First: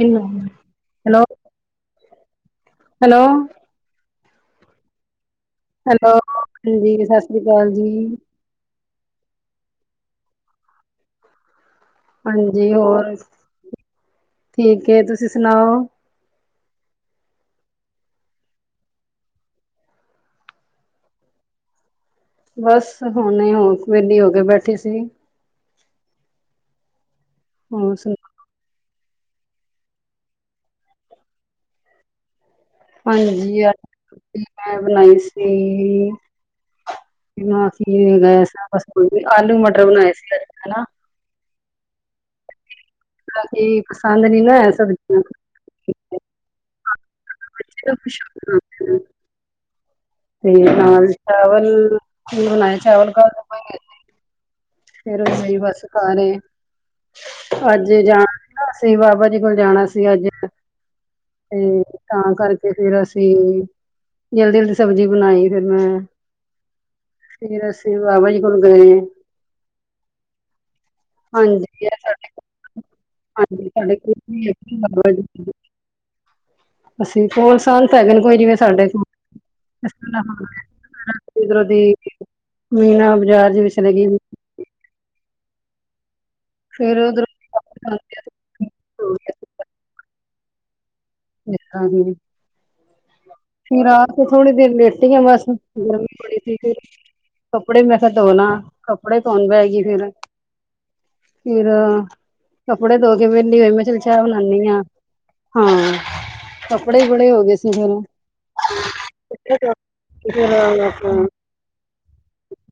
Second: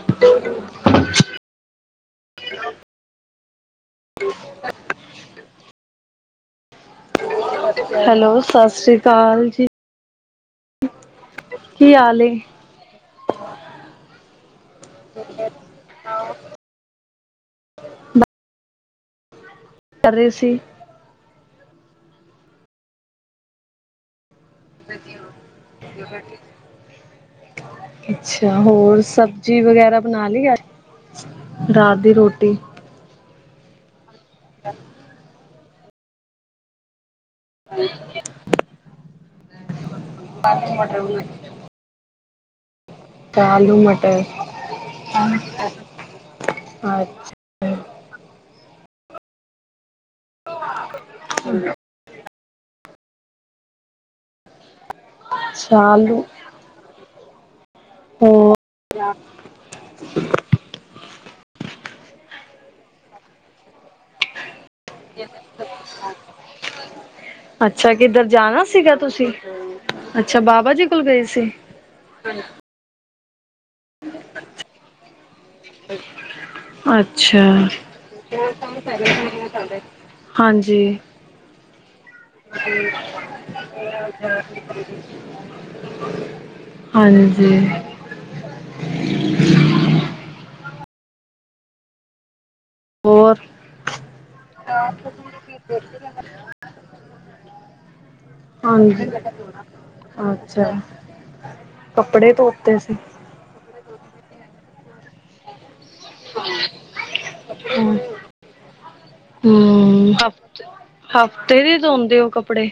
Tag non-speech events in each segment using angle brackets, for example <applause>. Hello, hello. <inaudible> Hello, ਹਾਂਜੀ ਸਤਿ ਸ੍ਰੀ ਅਕਾਲ ਜੀ। ਹੈਲੋ, ਸਤਿ ਸ੍ਰੀ ਅਕਾਲ ਜੀ ਕੀ ਹਾਲ ਏ ਹਾਂਜੀ, ਹੋਰ ਠੀਕ ਹੈ, ਤੁਸੀਂ ਸੁਣਾਓ ਕਰ ਰਹੇ ਸੀ? ਬਸ ਹੁਣੇ ਹੁਣ ਵੇਹਲੀ ਹੋ ਕੇ ਬੈਠੀ ਸੀ <inaudible> ਹੋਰ ਸੁਣਾਉ ਅੱਛਾ, ਹੋਰ ਸਬਜ਼ੀ ਵਗੈਰਾ ਬਣਾ ਲਈ ਏ, ਰਾਤ ਦੀ ਰੋਟੀ? ਹਾਂਜੀ, ਅੱਜ, ਮੈਂ ਬਣਾਈ ਸੀ ਮੈ <unintelligible> ਆਲੂ ਮਟਰ ਬਣਾਏ ਸੀ ਅੱਜ ਆਲੂ, ਹਨਾ। ਮਟਰ ਬਣਾਏ ਤੇ ਆਲੂ ਬਾਕੀ ਮਟਰ, ਪਸੰਦ ਨੀ ਨਾ ਹੈ ਸਬਜ਼ੀਆਂ ਅੱਛਾ <inaudible> ਤੇ ਨਾਲ ਚਾਵਲ, ਬਣਾਏ ਚਾਵਲ ਕੱਲ ਅੱਛਾ ਆਲੂ <unintelligible> ਅੱਜ ਜਾਣਾ ਹੋ ਸੀ ਨਾ, ਅਸੀ ਬਾਬਾ ਜੀ ਕੋਲ ਜਾਣਾ ਸੀ ਅੱਜ ਤੇ ਤਾਂ, ਕਰਕੇ ਫਿਰ ਅਸੀਂ ਜਲਦੀ -ਜਲਦੀ, ਸਬਜ਼ੀ ਬਣਾਈ ਫਿਰ ਮੈਂ ਫਿਰ ਅੱਛਾ, ਅਸੀਂ ਕਿੱਧਰ ਬਾਬਾ ਜੀ ਕੋਲ ਜਾਣਾ ਸੀਗਾ ਗਏ ਤੁਸੀਂ? ਅੱਛਾ ਬਾਬਾ ਜੀ ਕੋਲ ਗਏ ਸੀ। ਹਾਂਜੀ -ਹਾਂਜੀ, ਸਾਡੇ ਕੋਲ <unintelligible> ਅਸੀਂ ਅੱਛਾ ਕੋਲ ਸੰਤ ਹੈਗੇ, ਕੋਈ ਜਿਵੇਂ ਸਾਡੇ ਕੋਲ ਹਾਂਜੀ <unintelligible> ‌ਉਧਰੋ ਦੀ ਮੀਨਾ ਬਾਜ਼ਾਰ ਚ ਵੀ ਚਲੇ ਗਈ <unintelligible> ਫਿਰ ਉਧਰੋਂ ਹਾਂਜੀ <unintelligible> ਹੋਰ ਫਿਰ ਆ ਕੇ, ਥੋੜੀ ਦੇਰ ਲੇਟੀ ਆ ਬਸ, ਗਰਮੀ ਬੜੀ ਸੀ। ਫਿਰ ਕੱਪੜੇ ਮੈਂ ਕਿਹਾ ਧੋ ਲਾਂ, ਹਾਂਜੀ ਕੱਪੜੇ ਧੋਣ ਬਹਿ ਗਈ ਫਿਰ। ਅੱਛਾ ਫਿਰ ਕੱਪੜੇ ਧੋਤੇ ਸੀ। ਕੱਪੜੇ ਧੋ ਕੇ ਵਿਹਲੀ ਹੋਈ, ਮੈਂ ਕਿਹਾ, ਚੱਲ ਚਾਹ ਬਣਾਨੀ ਆ, ਹਾਂ। ਕੱਪੜੇ, ਬੜੇ ਹੋ ਗਏ ਸੀ ਹੂੰ ਮੇਰੇ। <unintelligible> ਡੇਲੀ ਧੋਂਦੇ ਹੋ ਕੱਪੜੇ?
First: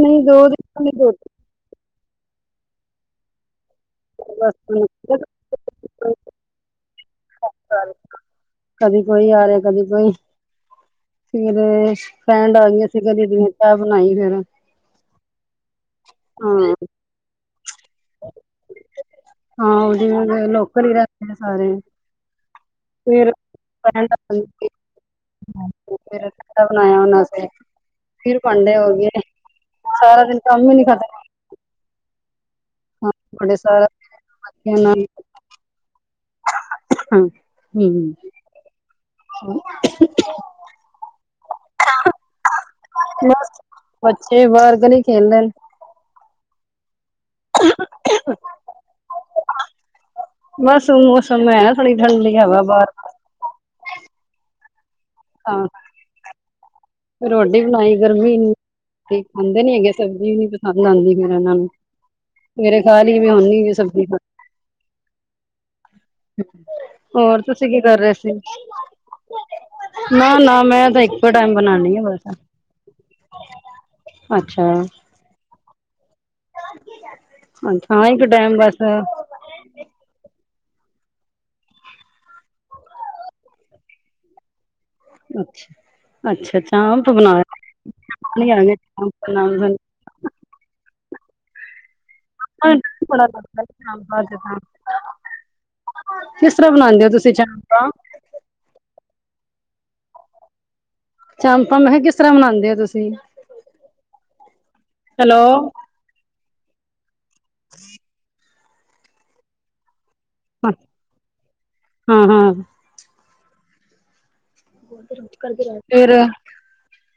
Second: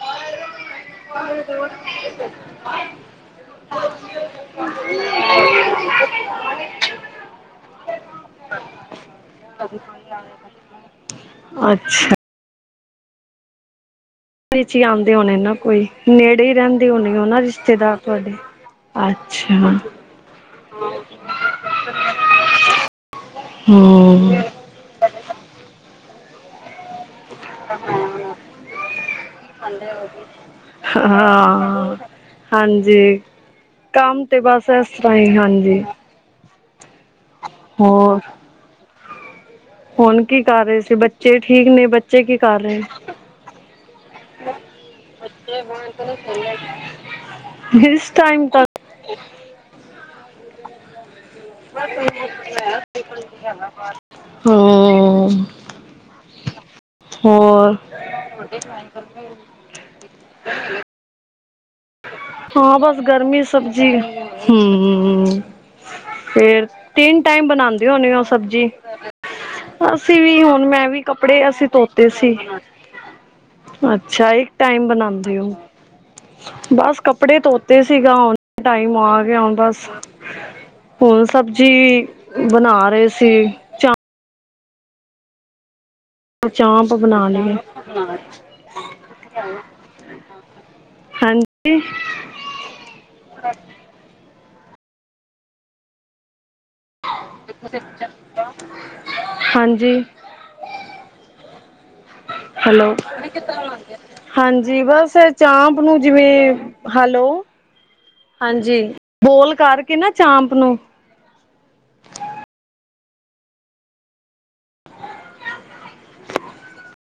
ਨਹੀਂ, ਦੋ ਦਿਨਾਂ ਦੇ ਧੋ <unintelligible> <unintelligible> <inaudible> <unintelligible> ਕਦੀ ਕੋਈ ਆ ਰਿਹਾ, ਕਦੀ ਕੋਈ। ਫਿਰ ਅੱਛਾ ਫਰੈੰਡ ਆ ਗਈਆਂ ਸੀ, ਕਹਿੰਦੇ ਚਾਹ ਬਣਾਈ ਫਿਰ ਵਿੱਚ ਹੀ ਆਉਂਦੇ ਹੋਣੇ ਨਾ ਕੋਈ, ਨੇੜੇ ਹੀ ਹਾਂ ਰਹਿੰਦੇ ਹੋਣੇ ਉਹ ਨਾ ਰਿਸ਼ਤੇਦਾਰ। ਤੁਹਾਡੇ ਅੱਛਾ ਹਾਂ, ਹਮ ਉਹਦੇ ਹੁਣ ਲੋਕਲ ਹੀ ਰਹਿੰਦੇ ਨੇ ਸਾਰੇ। ਫੇਰ <unintelligible> ਫੇਰ ਕਿੱਦਾਂ ਬਨਾਯਾ ਓਹਨਾਂ ਆਸਤੇ? ਫਿਰ ਭਾਂਡੇ ਹੋ ਗਏ, ਸਾਰਾ ਦਿਨ ਕੰਮ ਹੀ ਨੀ ਖਤਮ ਹੁੰ ਹਾਂ, ਹਾਂਜੀ ਬੜੇ ਸਾਰਾ ਦਿਨ ਕੰਮ ਤੇ ਬਸ ਬੱਚਿਆਂ ਇਸ ਨਾਲ ਤਰਾਂ ਹੀ, ਹਾਂਜੀ। <unintelligible> ਹੋਰ। ਹੂੰ ਹੁਣ ਕੀ ਕਰ ਰਹੇ ਸੀ। ਬੱਚੇ ਠੀਕ ਨੇ ਬੱਚੇ ਕੀ ਕਰ ਰਹੇ ਨੇ। ਬਸ ਬੱਚੇ ਬਾਹਰ ਗਲੀ ਖੇਲਦੇ ਨੇ। ਚਲੋ ਖੇਲੇ ਇਸ ਟਾਈਮ ਤੱਕ। ਬਸ ਮੌਸਮ ਐ। ਥੋੜੀ ਠੰਡੀ ਹਵਾ ਬਾਹਰ ਠੰਡੀ ਹਵਾ ਬਾਹਰ ਹਾਂ ਫਿਰ ਰੋਟੀ ਹੋਰ ਬਣਾਈ ਗਰਮੀ ਇੰਨੀ ਦਹੀਂ ਖਾਂਦੇ ਨੀ ਹੈਗੇ ਸਬਜ਼ੀ ਨੀ ਪਸੰਦ ਆਂਦੀ ਫੇਰ ਇਹਨਾਂ ਨੂੰ। ਮੇਰੇ <unintelligible> ਹਮਮ। ਫੇਰ ਤਿੰਨ ਹੋਰ ਟਾਈਮ ਤੁਸੀਂ ਕੀ ਬਣਾਂਦੇ ਕਰ ਹੋਣੇ ਰਹੇ ਓ ਸੀ ਸਬਜ਼ੀ। ਅਸੀਂ ਨਾ ਵੀ ਨਾ ਹੁਣ ਮੈਂ ਤਾਂ ਵੀ ਇੱਕੋ ਕੱਪੜੇ ਟਾਈਮ ਅਸੀਂ ਬਣਾਉਣੀ ਆ ਧੋਤੇ ਬਸ ਸੀ। ਅੱਛਾ ਇੱਕ ਟਾਈਮ ਬਣਾਂਦੇ ਓ। ਬਸ ਕੱਪੜੇ ਧੋਤੇ ਅੱਛਾ ਹਾਂ ਸੀਗਾ। ਇੱਕ ਹੁਣ ਬਸ ਟਾਈਮ ਆ ਗਿਆ ਹੁਣ ਬਸ। ਹੁਣ ਸਬਜ਼ੀ ਬਣਾ ਰਹੇ ਸੀ। ਚਾਂ ਅੱਛਾ-ਅੱਛਾ ਚਾਂਪ ਚਾਪ ਬਣਾ ਲਈਏ <unintelligible> ਹਾਂਜੀ। <unintelligible> ਕਿਸ ਤਰ੍ਹਾਂ ਬਣਾਂ ਦੇ ਓ ਤੁਸੀਂ ਚੰਪਾ। ਹਾਂਜੀ। ਚਾਪਾਂ ਮੈਂ ਕਿਹਾ ਕਿਸ ਤਰ੍ਹਾਂ ਬਣਾਉਂਦੇ ਹੋ ਹੈਲੋ, ਤੁਸੀਂ? ਹਾਂਜੀ ਬਸ ਏ ਹੈਲੋ। ਚਾਪ ਉਹਨੂੰ ਜਿਵੇਂ ਹੈਲੋ ਹਾਂਜੀ। ਬੋਲ ਕਰਕੇ ਨਾ ਚਾਪ ਨੂੰ ਹਾਂ- ਹਾਂ। <unintelligible> ਫਿਰ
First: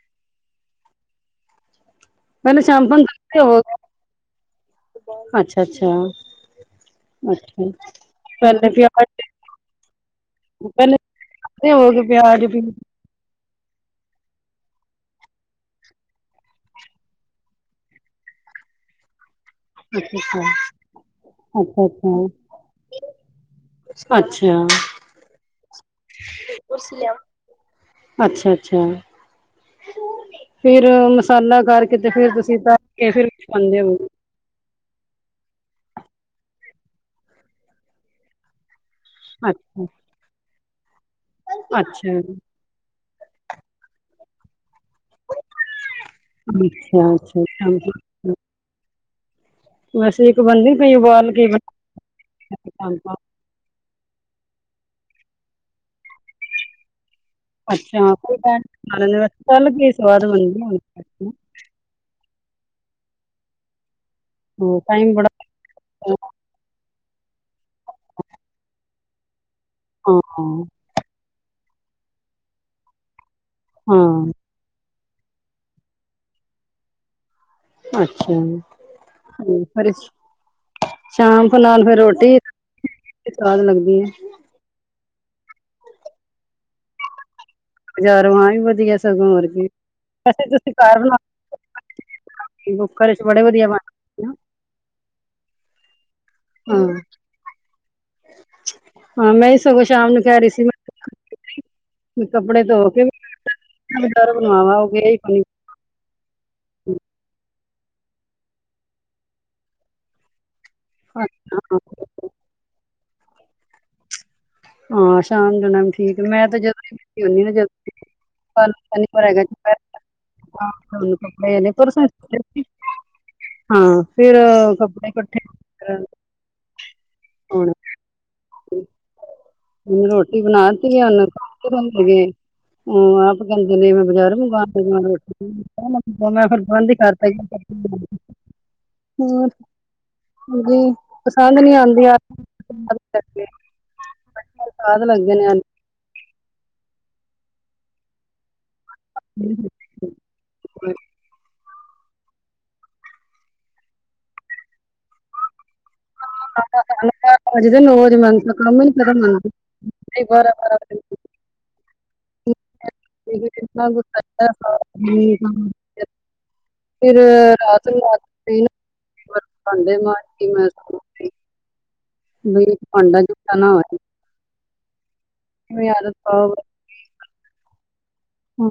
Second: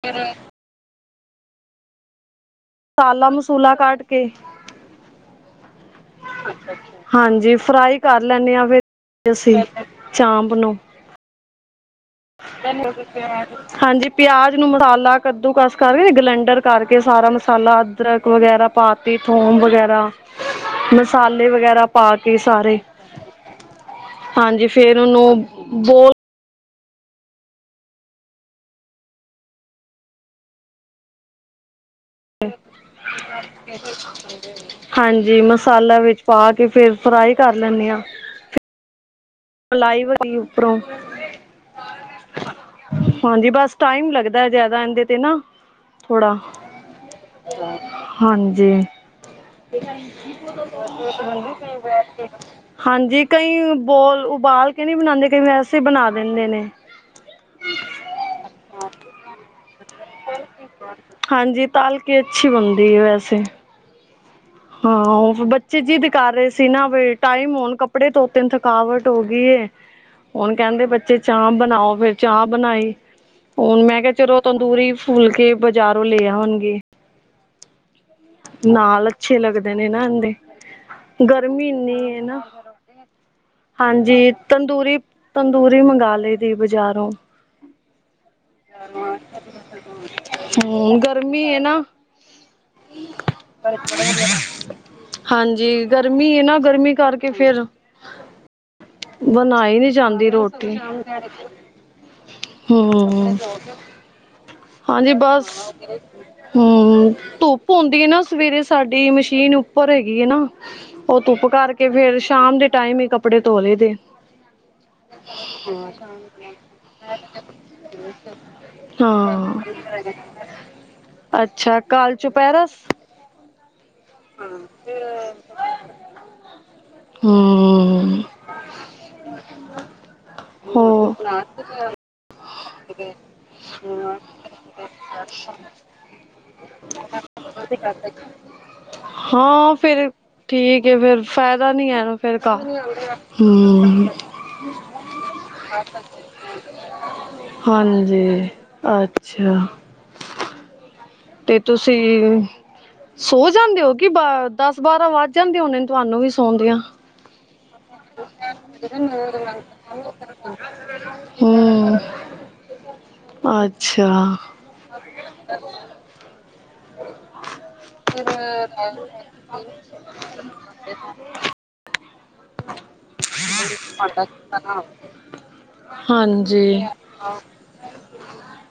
ਫਿਰ ਮੈਨੂੰ <unintelligible> ਮਸਾਲਾ ਮਸੂਲਾ ਹੋਵੋਗੇ ਕੱਟ ਕੇ ਅੱਛਾ -ਅੱਛਾ। ਹਾਂਜੀ ਅੱਛਾ-ਅੱਛਾ ਫਰਾਈ ਕਰ ਲੈਂਦੇ ਹਾਂ ਪਹਿਲੇ ਵੀ ਆਪਾਂ ਫਿਰ ਅਸੀਂ ਚਾਂਪ ਨੂੰ ਖਾਂਦੇ ਹੋਵੋਗੇ ਪਿਆਜ਼ ਵੀ। ਹਾਂਜੀ, ਪਿਆਜ ਨੂੰ ਮਸਾਲਾ ਕੱਦੂ ਕਸ ਕਰਕੇ ਗਲੈਂਡਰ ਕਰਕੇ ਸਾਰਾ ਮਸਾਲਾ। ਅਦਰਕ ਵਗੈਰਾ ਪਾ ਤੀ ਥੋਮ ਵਗੈਰਾ ਅੱਛਾ ਮਸਾਲੇ ਵਗੈਰਾ ਅੱਛਾ ਪਾ ਕੇ ਸਾਰੇ। ਅੱਛਾ ਹਾਂਜੀ, ਅੱਛਾ। ਫੇਰ ਉਹਨੂੰ ਬੋਲ ਅੱਛਾ ਅੱਛਾ, ਫੇਰ ਮਸਾਲਾ ਕਰਕੇ ਤੇ ਫਰ ਤੁਸੀਂ ਬੈਠੇ ਕੇ ਫਿਰ ਪਾਂਦੇ ਹੋਗੇ। ਹਾਂਜੀ, ਮਸਾਲਾ ਵਿੱਚ ਪਾ ਕੇ ਫਿਰ ਫਰਾਈ ਕਰ ਲੈਣੇ ਆ। ਅੱਛਾ ਲਾਈਵ <unintelligible> ਉਪਰੋ ਅੱਛਾ ਜੀ। ਹਾਂਜੀ, ਬਸ ਟਾਈਮ ਲੱਗਦਾ ਜ਼ਿਆਦਾ ਇਹਦੇ ਤੇ ਨਾ ਥੋੜਾ ਅੱਛਾ ਅੱਛਾ। ਹਾਂਜੀ। ਵੈਸੇ ਇੱਕ ਬਣਦੀ ਪਈ ਉਬਾਲ ਕੇ <unintelligible> ਚਾਂਪਾਂ ਹਾਂਜੀ, ਕਈ ਬੋਲ ਉਬਾਲ ਕੇ ਨਹੀਂ ਬਣਾਂਦੇ ਕਈ ਵੈਸੇ ਬਣਾ ਦਿੰਦੇ ਨੇ। ਅੱਛਾ ਕੋਈ ਗੱਲ ਨੀ ਚੱਲ ਕੀ ਸਵਾਦ ਬਣਦੀ। ਤੱਲ ਕੇ ਅੱਛੀ ਬਣਦੀ ਐ ਵੈਸੇ। ਹੋਰ ਟਾਈਮ ਬੜਾ ਹਾਂ, ਬੱਚੇ ਜ਼ਿੱਦ ਕਰਾ ਰਹੇ ਸੀ ਨਾ ਵੀ ਟਾਈਮ ਹੋਣ ਕੱਪੜੇ ਧੋਤੇ ਥਕਾਵਟ ਹੋ ਗਈ ਐ। ਹੁਣ ਹਾਂ ਕਹਿੰਦੇ ਬੱਚੇ ਚਾਪ ਬਣਾਈ ਫਿਰ ਚਾਪ ਬਣਾਈ ਹੁਣ ਮੈਂ ਕਿਹਾ ਹਾਂ ਚਲੋ ਤੰਦੂਰੀ ਫੁਲਕੇ ਬਾਜ਼ਾਰੋਂ ਲੈ ਆਵਨਗੇ। ਅੱਛਾ, ਨਾਲ ਅੱਛੇ ਤੇ ਲੱਗਦੇ ਨੇ ਫਿਰ ਨਾ ਐਨਦੇ। ਸ਼ਾਮ ਕੋ ਗਰਮੀ ਨਾਲ ਫਿਰ ਇੰਨੀ ਐ ਰੋਟੀ ਹੀ ਨਾ ਸਵਾਦ ਲੱਗਦੀ ਹੈ ਹਾਂਜੀ। ਤੰਦੂਰੀ, ਤੰਦੂਰੀ ਮੰਗਵਾ ਲਈ ਦੀ ਬਜ਼ਾਰੋਂ ਬਜ਼ਾਰੋਂ ਆ ਵੀ ਵਧੀਆ ਸਗੋਂ ਹੋਰ ਕੀ ਵੈਸੇ ਤੁਸੀਂ ਘਰ ਹਮ ਬਣਾ ਗਰਮੀ ਹੈ ਨਾ ਕੇ ਖਾਓਗੇ, ਕੁੱਕਰ ਚ ਬੜੇ ਵਧੀਆ ਬਣਦੇ ਨਾ ਹਾਂਜੀ, ਗਰਮੀ ਨਾ, ਗਰਮੀ ਕਰਕੇ ਫਿਰ ਹ ਬਣਾਈ ਨੀ ਜਾਂਦੀ ਰੋਟੀ। ਕੱਪੜੇ ਧੋ ਕੇ ਹਮ, ਬਜ਼ਾਰੋਂ ਬਣਵਾਵਾ ਉਹ ਗਿਆ ਹਾਂਜੀ ਹੀ ਕੋਈ ਬਸ ਹਮ, ਧੁੱਪ ਆਉਂਦੀ ਹੈ ਨਾ ਸਵੇਰੇ ਸਾਡੀ ਮਸ਼ੀਨ ਉੱਪਰ ਹੈਗੀ ਹੈ ਨਾ ਉਹ ਨਹੀਂ ਧੁੱਪ ਕਰਕੇ ਫੇਰ ਸ਼ਾਮ ਦੇ ਟਾਈਮ ਹੀ ਕੱਪੜੇ ਧੋ ਲਈਦੇ ਹਾਂ ਸ਼ਾਮ ਨੂੰ ਵੀ ਠੀਕ, ਮੈਂ ਤੇ ਜਦੋਂ ਹੀ ਵਿਹਲੀ ਨੀ ਹੈਗਾ ਪਰ ਹਾਂ ਅੱਛਾ ਕਾਲ ਚੁਪੈਰਸ ਹਾਂ, ਫਿਰ ਕੱਪੜੇ ਇਕੱਠੇ ਕਰਨ ਆਉਣ ਹ ਉਹਨੂੰ ਰੋਟੀ ਬਣਾਤੀ ਹੋ ਉਹਨਗੇ ਹ ਆਪ ਕਹਿੰਦੇ ਨੇ ਮੈਂ ਬਜ਼ਾਰ ਮੰਗਵਾਉਣਾ ਰੋਟੀ, ਫਿਰ ਬੰਦ ਹੀ ਕਰਤਾ ਹਮ ਹਾਂ ਫਿਰ, ਜੀ ਠੀਕ ਹੈ ਫੇਰ, ਫਾਇਦੇ ਪਸੰਦ ਪਤਾ ਨਹੀਂ ਨੀ ਆਉਂਦੀ ਐਨੂੰ ਆ ਫਿਰ ਕ ਹਮ ਸਵਾਦ ਲੱਗਦੇ ਨੇ ਅੱਜ ਹਾਂਜੀ, ਅੱਛਾ ਹਾਂ ਤੇ ਤੁਸੀਂ ਸੋ ਜਾਂਦੇ ਹੋ ਕਿ ਦਸ ਬਾਰਾਂ ਵੱਧ ਜਾਂਦੇ ਉਹੇ ਤੁਹਾਨੂੰ ਵੀ <inaudible> ਸੌਦਿਆਂ <inaudible> ਨੌ ਵਜਦੇ ਜੇ ਮਨ ਤਾਂ ਕੰਮ ਨੀ ਪਨਦਾ ਬਾਰਾਂ ਬਾਰਾਂ ਵਜੇ ਹੂੰ ਅੱਛਾ ਗ <inaudible> ਫਿਰ ਰਾਤ ਨੂੰ ਰਾਤ ਮ ਮੈਂ ਗਈ। <inaudible> ਬਈ ਭਾਂਡਾ ਜੂਠਾ ਨਾ ਹੋ ਪਾਓ ਬਸ। ਹਾਂਜੀ ਹੁਣ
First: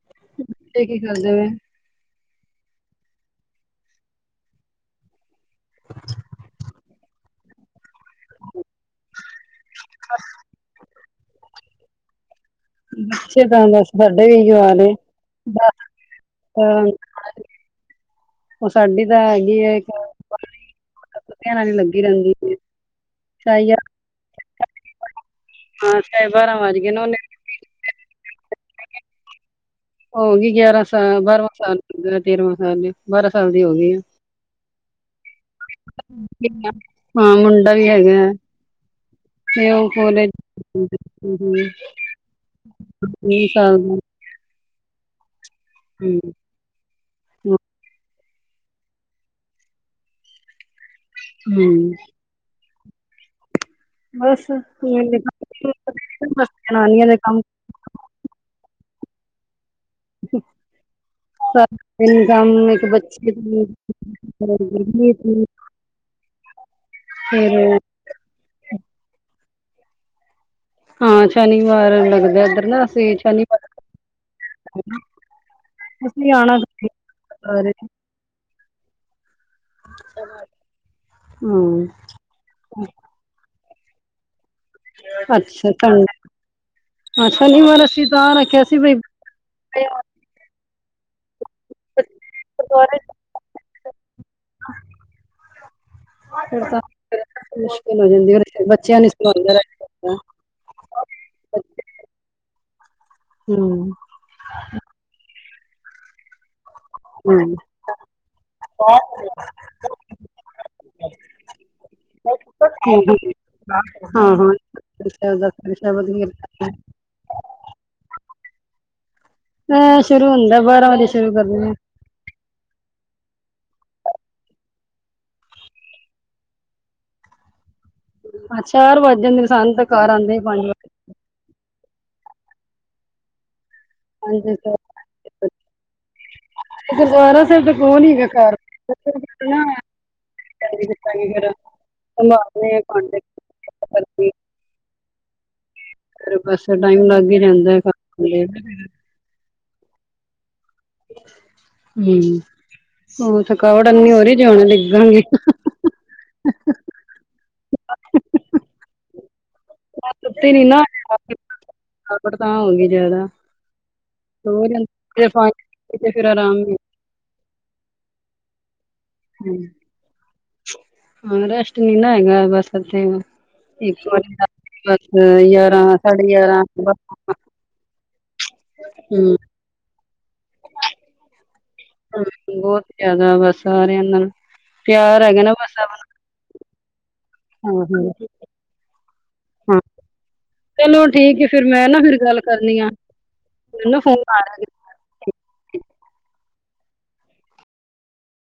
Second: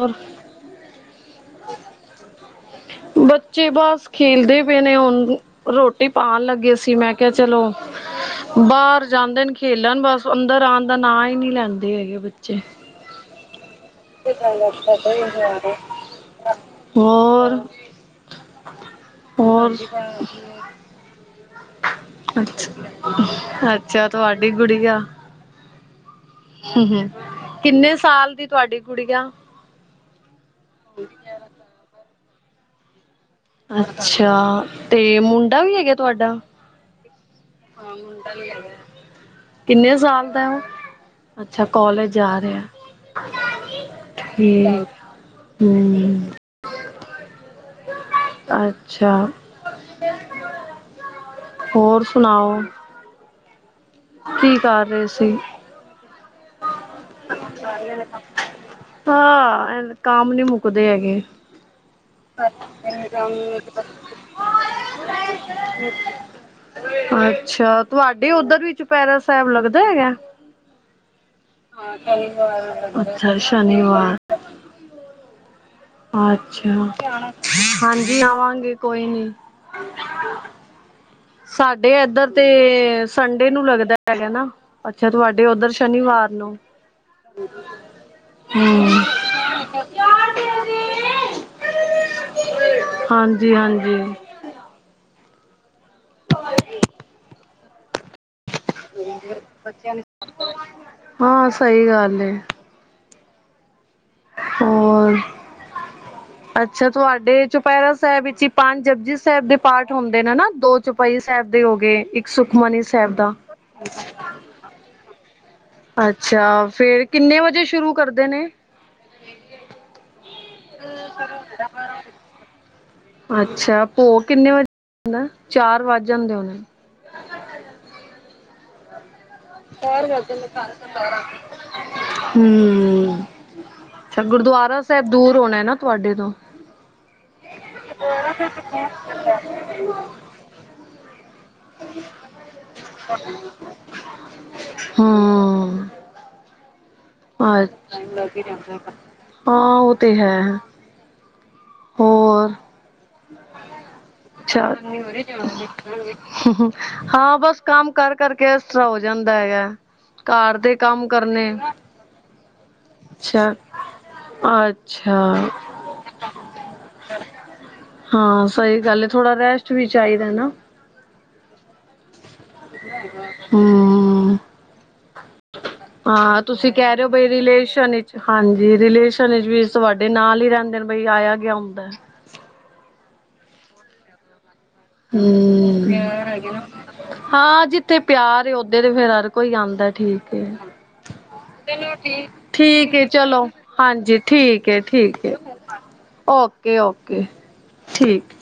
ਔਰ <unintelligible> ਇਹ ਕੀ ਖਾਂਦੇ ਪਏ ਬੱਚੇ ਬੱਸ ਖੇਲਦੇ ਪਏ ਨੇ ਹੁਣ ਰੋਟੀ ਪਾਉਂਣ ਲੱਗੇ ਸੀ ਮੈਂ ਕਿਹਾ ਚਲੋ ਬਾਹਰ ਜਾਂਦੇ ਨੇ ਖੇਲਣ ਬਸ, ਅੰਦਰ ਆਉਣ ਦਾ ਨਾਂ ਹੀ ਨਹੀਂ ਲੈਂਦੇ ਹੈਗੇ ਬੱਚੇ ਬੱਚੇ ਤਾਂ ਦੱਸ ਬਸ ਹੋਰ ਉਹ ਸਾਡੀ ਤਾਂ ਹੈਗੀ ਹੋਰ ਹੈ ਕੁੱਤਿਆਂ ਨਾਲ ਹੀ ਲੱਗੀ ਰਹਿੰਦੀ ਸ਼ਾਇਦ ਅੱਛਾ, ਯਾਰ ਅੱਛਾ ਤੁਹਾਡੀ ਗੁੜੀਆ ਹਾਂ ਸਾਡੇ ਬਾਂਰਾਂ ਵੱਜ ਹੂੰ ਗਏ ਨੇ ਹੂੰ ਕਿੰਨੇ ਸਾਲ ਦੀ ਤੁਹਾਡੀ ਗੁੜੀਆ ਹੋਗੀ ਗਿਆਰਾਂ ਸਾਲ, ਬਾਰਵਾ ਸਾਲ, ਤੇਰਵਾਂ ਸਾਲ ਬਾਰਾਂ ਸਾਲ ਦੀ ਹੋ ਗਈ ਅੱਛਾ ਤੇ ਮੁੰਡਾ ਵੀ ਹੈਗਾ ਤੁਹਾਡਾ ਆ ਹਾਂ ਮੁੰਡਾ ਵੀ ਹੈਗਾ ਉਹ ਕਿੰਨੇ ਖੋਲੇ ਸਾਲ ਦਾ ਉਹ ਅੱਛਾ ਕਾਲਜ ਜਾ ਰਿਹਾ ਸਾਲ <unintelligible> ਠੀਕ ਹਮ ਹੂੰ ਅੱਛਾ, ਹੂੰ ਹੋਰ ਸੁਣਾਓ ਬੱਸ, ਕੀ ਕਰ ਰਹੇ ਵਿਹਲੇ ਸੀ ਕੰਮ ਜ਼ਨਾਨੀਆਂ ਦੇ ਕੰਮ ਹਾਂ, ਕੰਮ ਨਹੀਂ ਮੁੱਕਦੇ ਹੈਗੇ ਸਾਰਾ ਦਿਨ <unintelligible> <unintelligible> ਕੰਮ ਇੱਕ ਬੱਚੇ ਦੀ ਫਿਰ ਅੱਛਾ ਤੁਹਾਡੇ ਉੱਧਰ ਵੀ ਚੁਪੈਰਾ ਸਾਹਿਬ ਲੱਗਦਾ ਹੈਗਾ ਹਾਂ ਸ਼ਨੀਵਾਰ ਲੱਗਦਾ ਇੱਧਰ ਨਾ ਅਸੀਂ ਅੱਛਾ ਸ਼ਨੀਵਾਰ ਸ਼ਨੀਵਾਰ ਅਸੀਂ ਆਣਾ ਅੱਛਾ ਸਾਰੇ ਹਾਂਜੀ ਆਵਾਂਗੇ ਕੋਈ ਨੀ <inaudible> ਹਾਂ ਸਾਡੇ ਇੱਧਰ ਤੇ ਸੰਡੇ ਨੂੰ ਲੱਗਦਾ ਹੈਗਾ ਨਾ ਅੱਛਾ ਤੁਹਾਡੇ ਉੱਧਰ ਸ਼ਨੀਵਾਰ ਨੂੰ ਅੱਛਾ ਨਹੀਂ ਵਾਰ ਅਸੀ ਤਾਂ ਬਈ ਹਮ ਹਾਂਜੀ ਹਾਂਜੀ ਫਿਰ ਬੱਚਿਆਂ ਨੇ ਹਾਂ ਸਹੀ ਗੱਲ ਹੈ ਹਮ ਹੋਰ ਅੱਛਾ ਹੂੰ ਤੁਹਾਡੇ ਚੁਪਹਿਰਾ ਸਾਹਿਬ ਵਿੱਚ ਹੀ ਪੰਜ ਜਪੁਜੀ ਸਾਹਿਬ ਦੇ ਪਾਠ ਹੁੰਦੇ ਨੇ ਨਾ ਦੋ ਚ ਚੌਪਈ ਸਾਹਿਬ ਦੇ ਹੋ ਗਏ ਇੱਕ ਸੁਖਮਨੀ ਸਾਹਿਬ ਦਾ ਹਾਂ ਜੁਪਜੀ ਸਾਹਿਬ ਚੋਪਈ ਅੱਛਾ ਸਾਹਿਬ ਫੇਰ ਕਿੰਨੇ ਵਜੇ ਸ਼ੁਰੂ ਕਰਦੇ ਨੇ ਇਹ ਸ਼ੁਰੂ ਹੁੰਦਾ ਬਾਰਾਂ ਵਜੇ ਸ਼ੁਰੂ ਕਰਦੇ ਆ ਅੱਛਾ ਭੋਗ ਕਿੰਨੇ ਵਜੇ ਪੇਂਦਾ ਚਾਰ ਵੱਜ ਜਾਂਦੇ ਹੋਣੇ ਚਾਰ ਵੱਜ ਜਾਂਦੇ ਸਾਨੂੰ ਤਾਂ ਘਰ ਆਉਂਦੇ ਹੀ ਪੰਜ ਹਮ ਅੱਛਾ ਪੰਜ ਗੁਰਦੁਆਰਾ ਸਾਹਿਬ ਦੂਰ ਹੋਣਾ ਨਾਂ ਤੁਹਾਡੇ ਤੋਂ ਗੁਰਦੁਆਰਾ ਓਹ ਨਹੀਂ ਹੈਗਾ ਘਰ ਸੰਭਾਲਦੇ ਆ ਭਾਂਡੇ ਕਰਕੇ ਹਾਂ ਬੱਸ ਟਾਇਮ ਲੱਗ ਹੀ ਜਾਂਦਾ ਹੈ ਅੱਛਾ ਹਾਂ ਉਹ ਤੇ ਹੈ ਹੋਰ ਹਮ ਉਹ ਥਕਾਵਟ ਇਨੀ ਹੀ ਜਿਵੇਂ ਅੱਛਾ ਡਿੱਗਾਂਗੇ ਹਾਂ ਬਸ ਕੰਮ ਕਰ ਕਰ ਕੇ ਇਸ ਤਰ੍ਹਾਂ ਹੋ ਜਾਂਦਾ ਹੈਗਾ। ਘਰ ਦੇ ਕੰਮ ਕਰਨੇ। ਆਹ ਪੜਤਾਂ ਹੋ ਗਈ ਜਿਆਦਾ। ਅੱਛਾ ਸੌ ਵੀ ਲੈਂਦਾ ਅੱਛਾ ਹੈ ਫੇਰ ਪਾ ਕੇ ਕੀਤੇ ਫੇਰ ਆਰਾਮ ਨਹੀਂ। ਹਾਂ ਸਹੀ ਗੱਲ ਹੈ। ਥੋੜਾ ਰੈਸਟ ਵੀ ਚਾਹੀਦਾ ਨਾ। ਹਾਂ ਰੈਸਟ ਨਹੀਂ ਨਾ ਹੈਗਾ ਬਸ ਅਤੇ ਇੱਕ। ਸੋਰੀ ਹੂੰ ਦਾ ਬੱਸ ਗਿਆਰਾਂ ਸਾਢੇ ਹਾਂ ਗਿਆਰਾਂ ਤੁਸੀਂ ਕਹਿ ਰਹੇ ਹੋ ਬਈ ਬੱਸ। ਰਿਲੇਸ਼ਨ ਵਿੱਚ ਹਾਂਜੀ ਰਿਲੇਸ਼ਨ ਵਿੱਚ ਵੀ ਤੁਹਾਡੇ ਨਾਲ ਹੀ ਰਹਿੰਦੇ ਬਈ ਆਇਆ ਗਿਆ ਹੁੰਦਾ ਹੈ। ਹੂੰ ਬਹੁਤ ਜ਼ਿਆਦਾ ਬਸ ਸਾਰਿਆਂ ਨਾਲ। ਪਿਆਰ ਹੈਗਾ ਨਾ ਬਸ ਹਾਂ ਹੂੰ ਹਾਂ ਜਿੱਥੇ ਪਿਆਰ ਉੱਥੇ ਤੇ ਫੇਰ। ਕੋਈ ਆਉਂਦਾ ਠੀਕ ਹੈ। ਚਲੋ ਠੀਕ ਹੈ ਫਿਰ ਮੈਂ ਚਲੋ ਨਾ ਠੀਕ ਫਿਰ ਹੈ। ਗੱਲ ਕਰਨੀ ਆ ਠੀਕ ਹੈ ਚਲੋ ਮੈਨੂੰ ਨਾ ਹਾਂਜੀ ਫੋਨ ਆ ਰਿਹਾ ਠੀਕ ਹੈ। ਠੀਕ ਹੈ ਓਕੇ ਓਕੇ ਠੀਕ।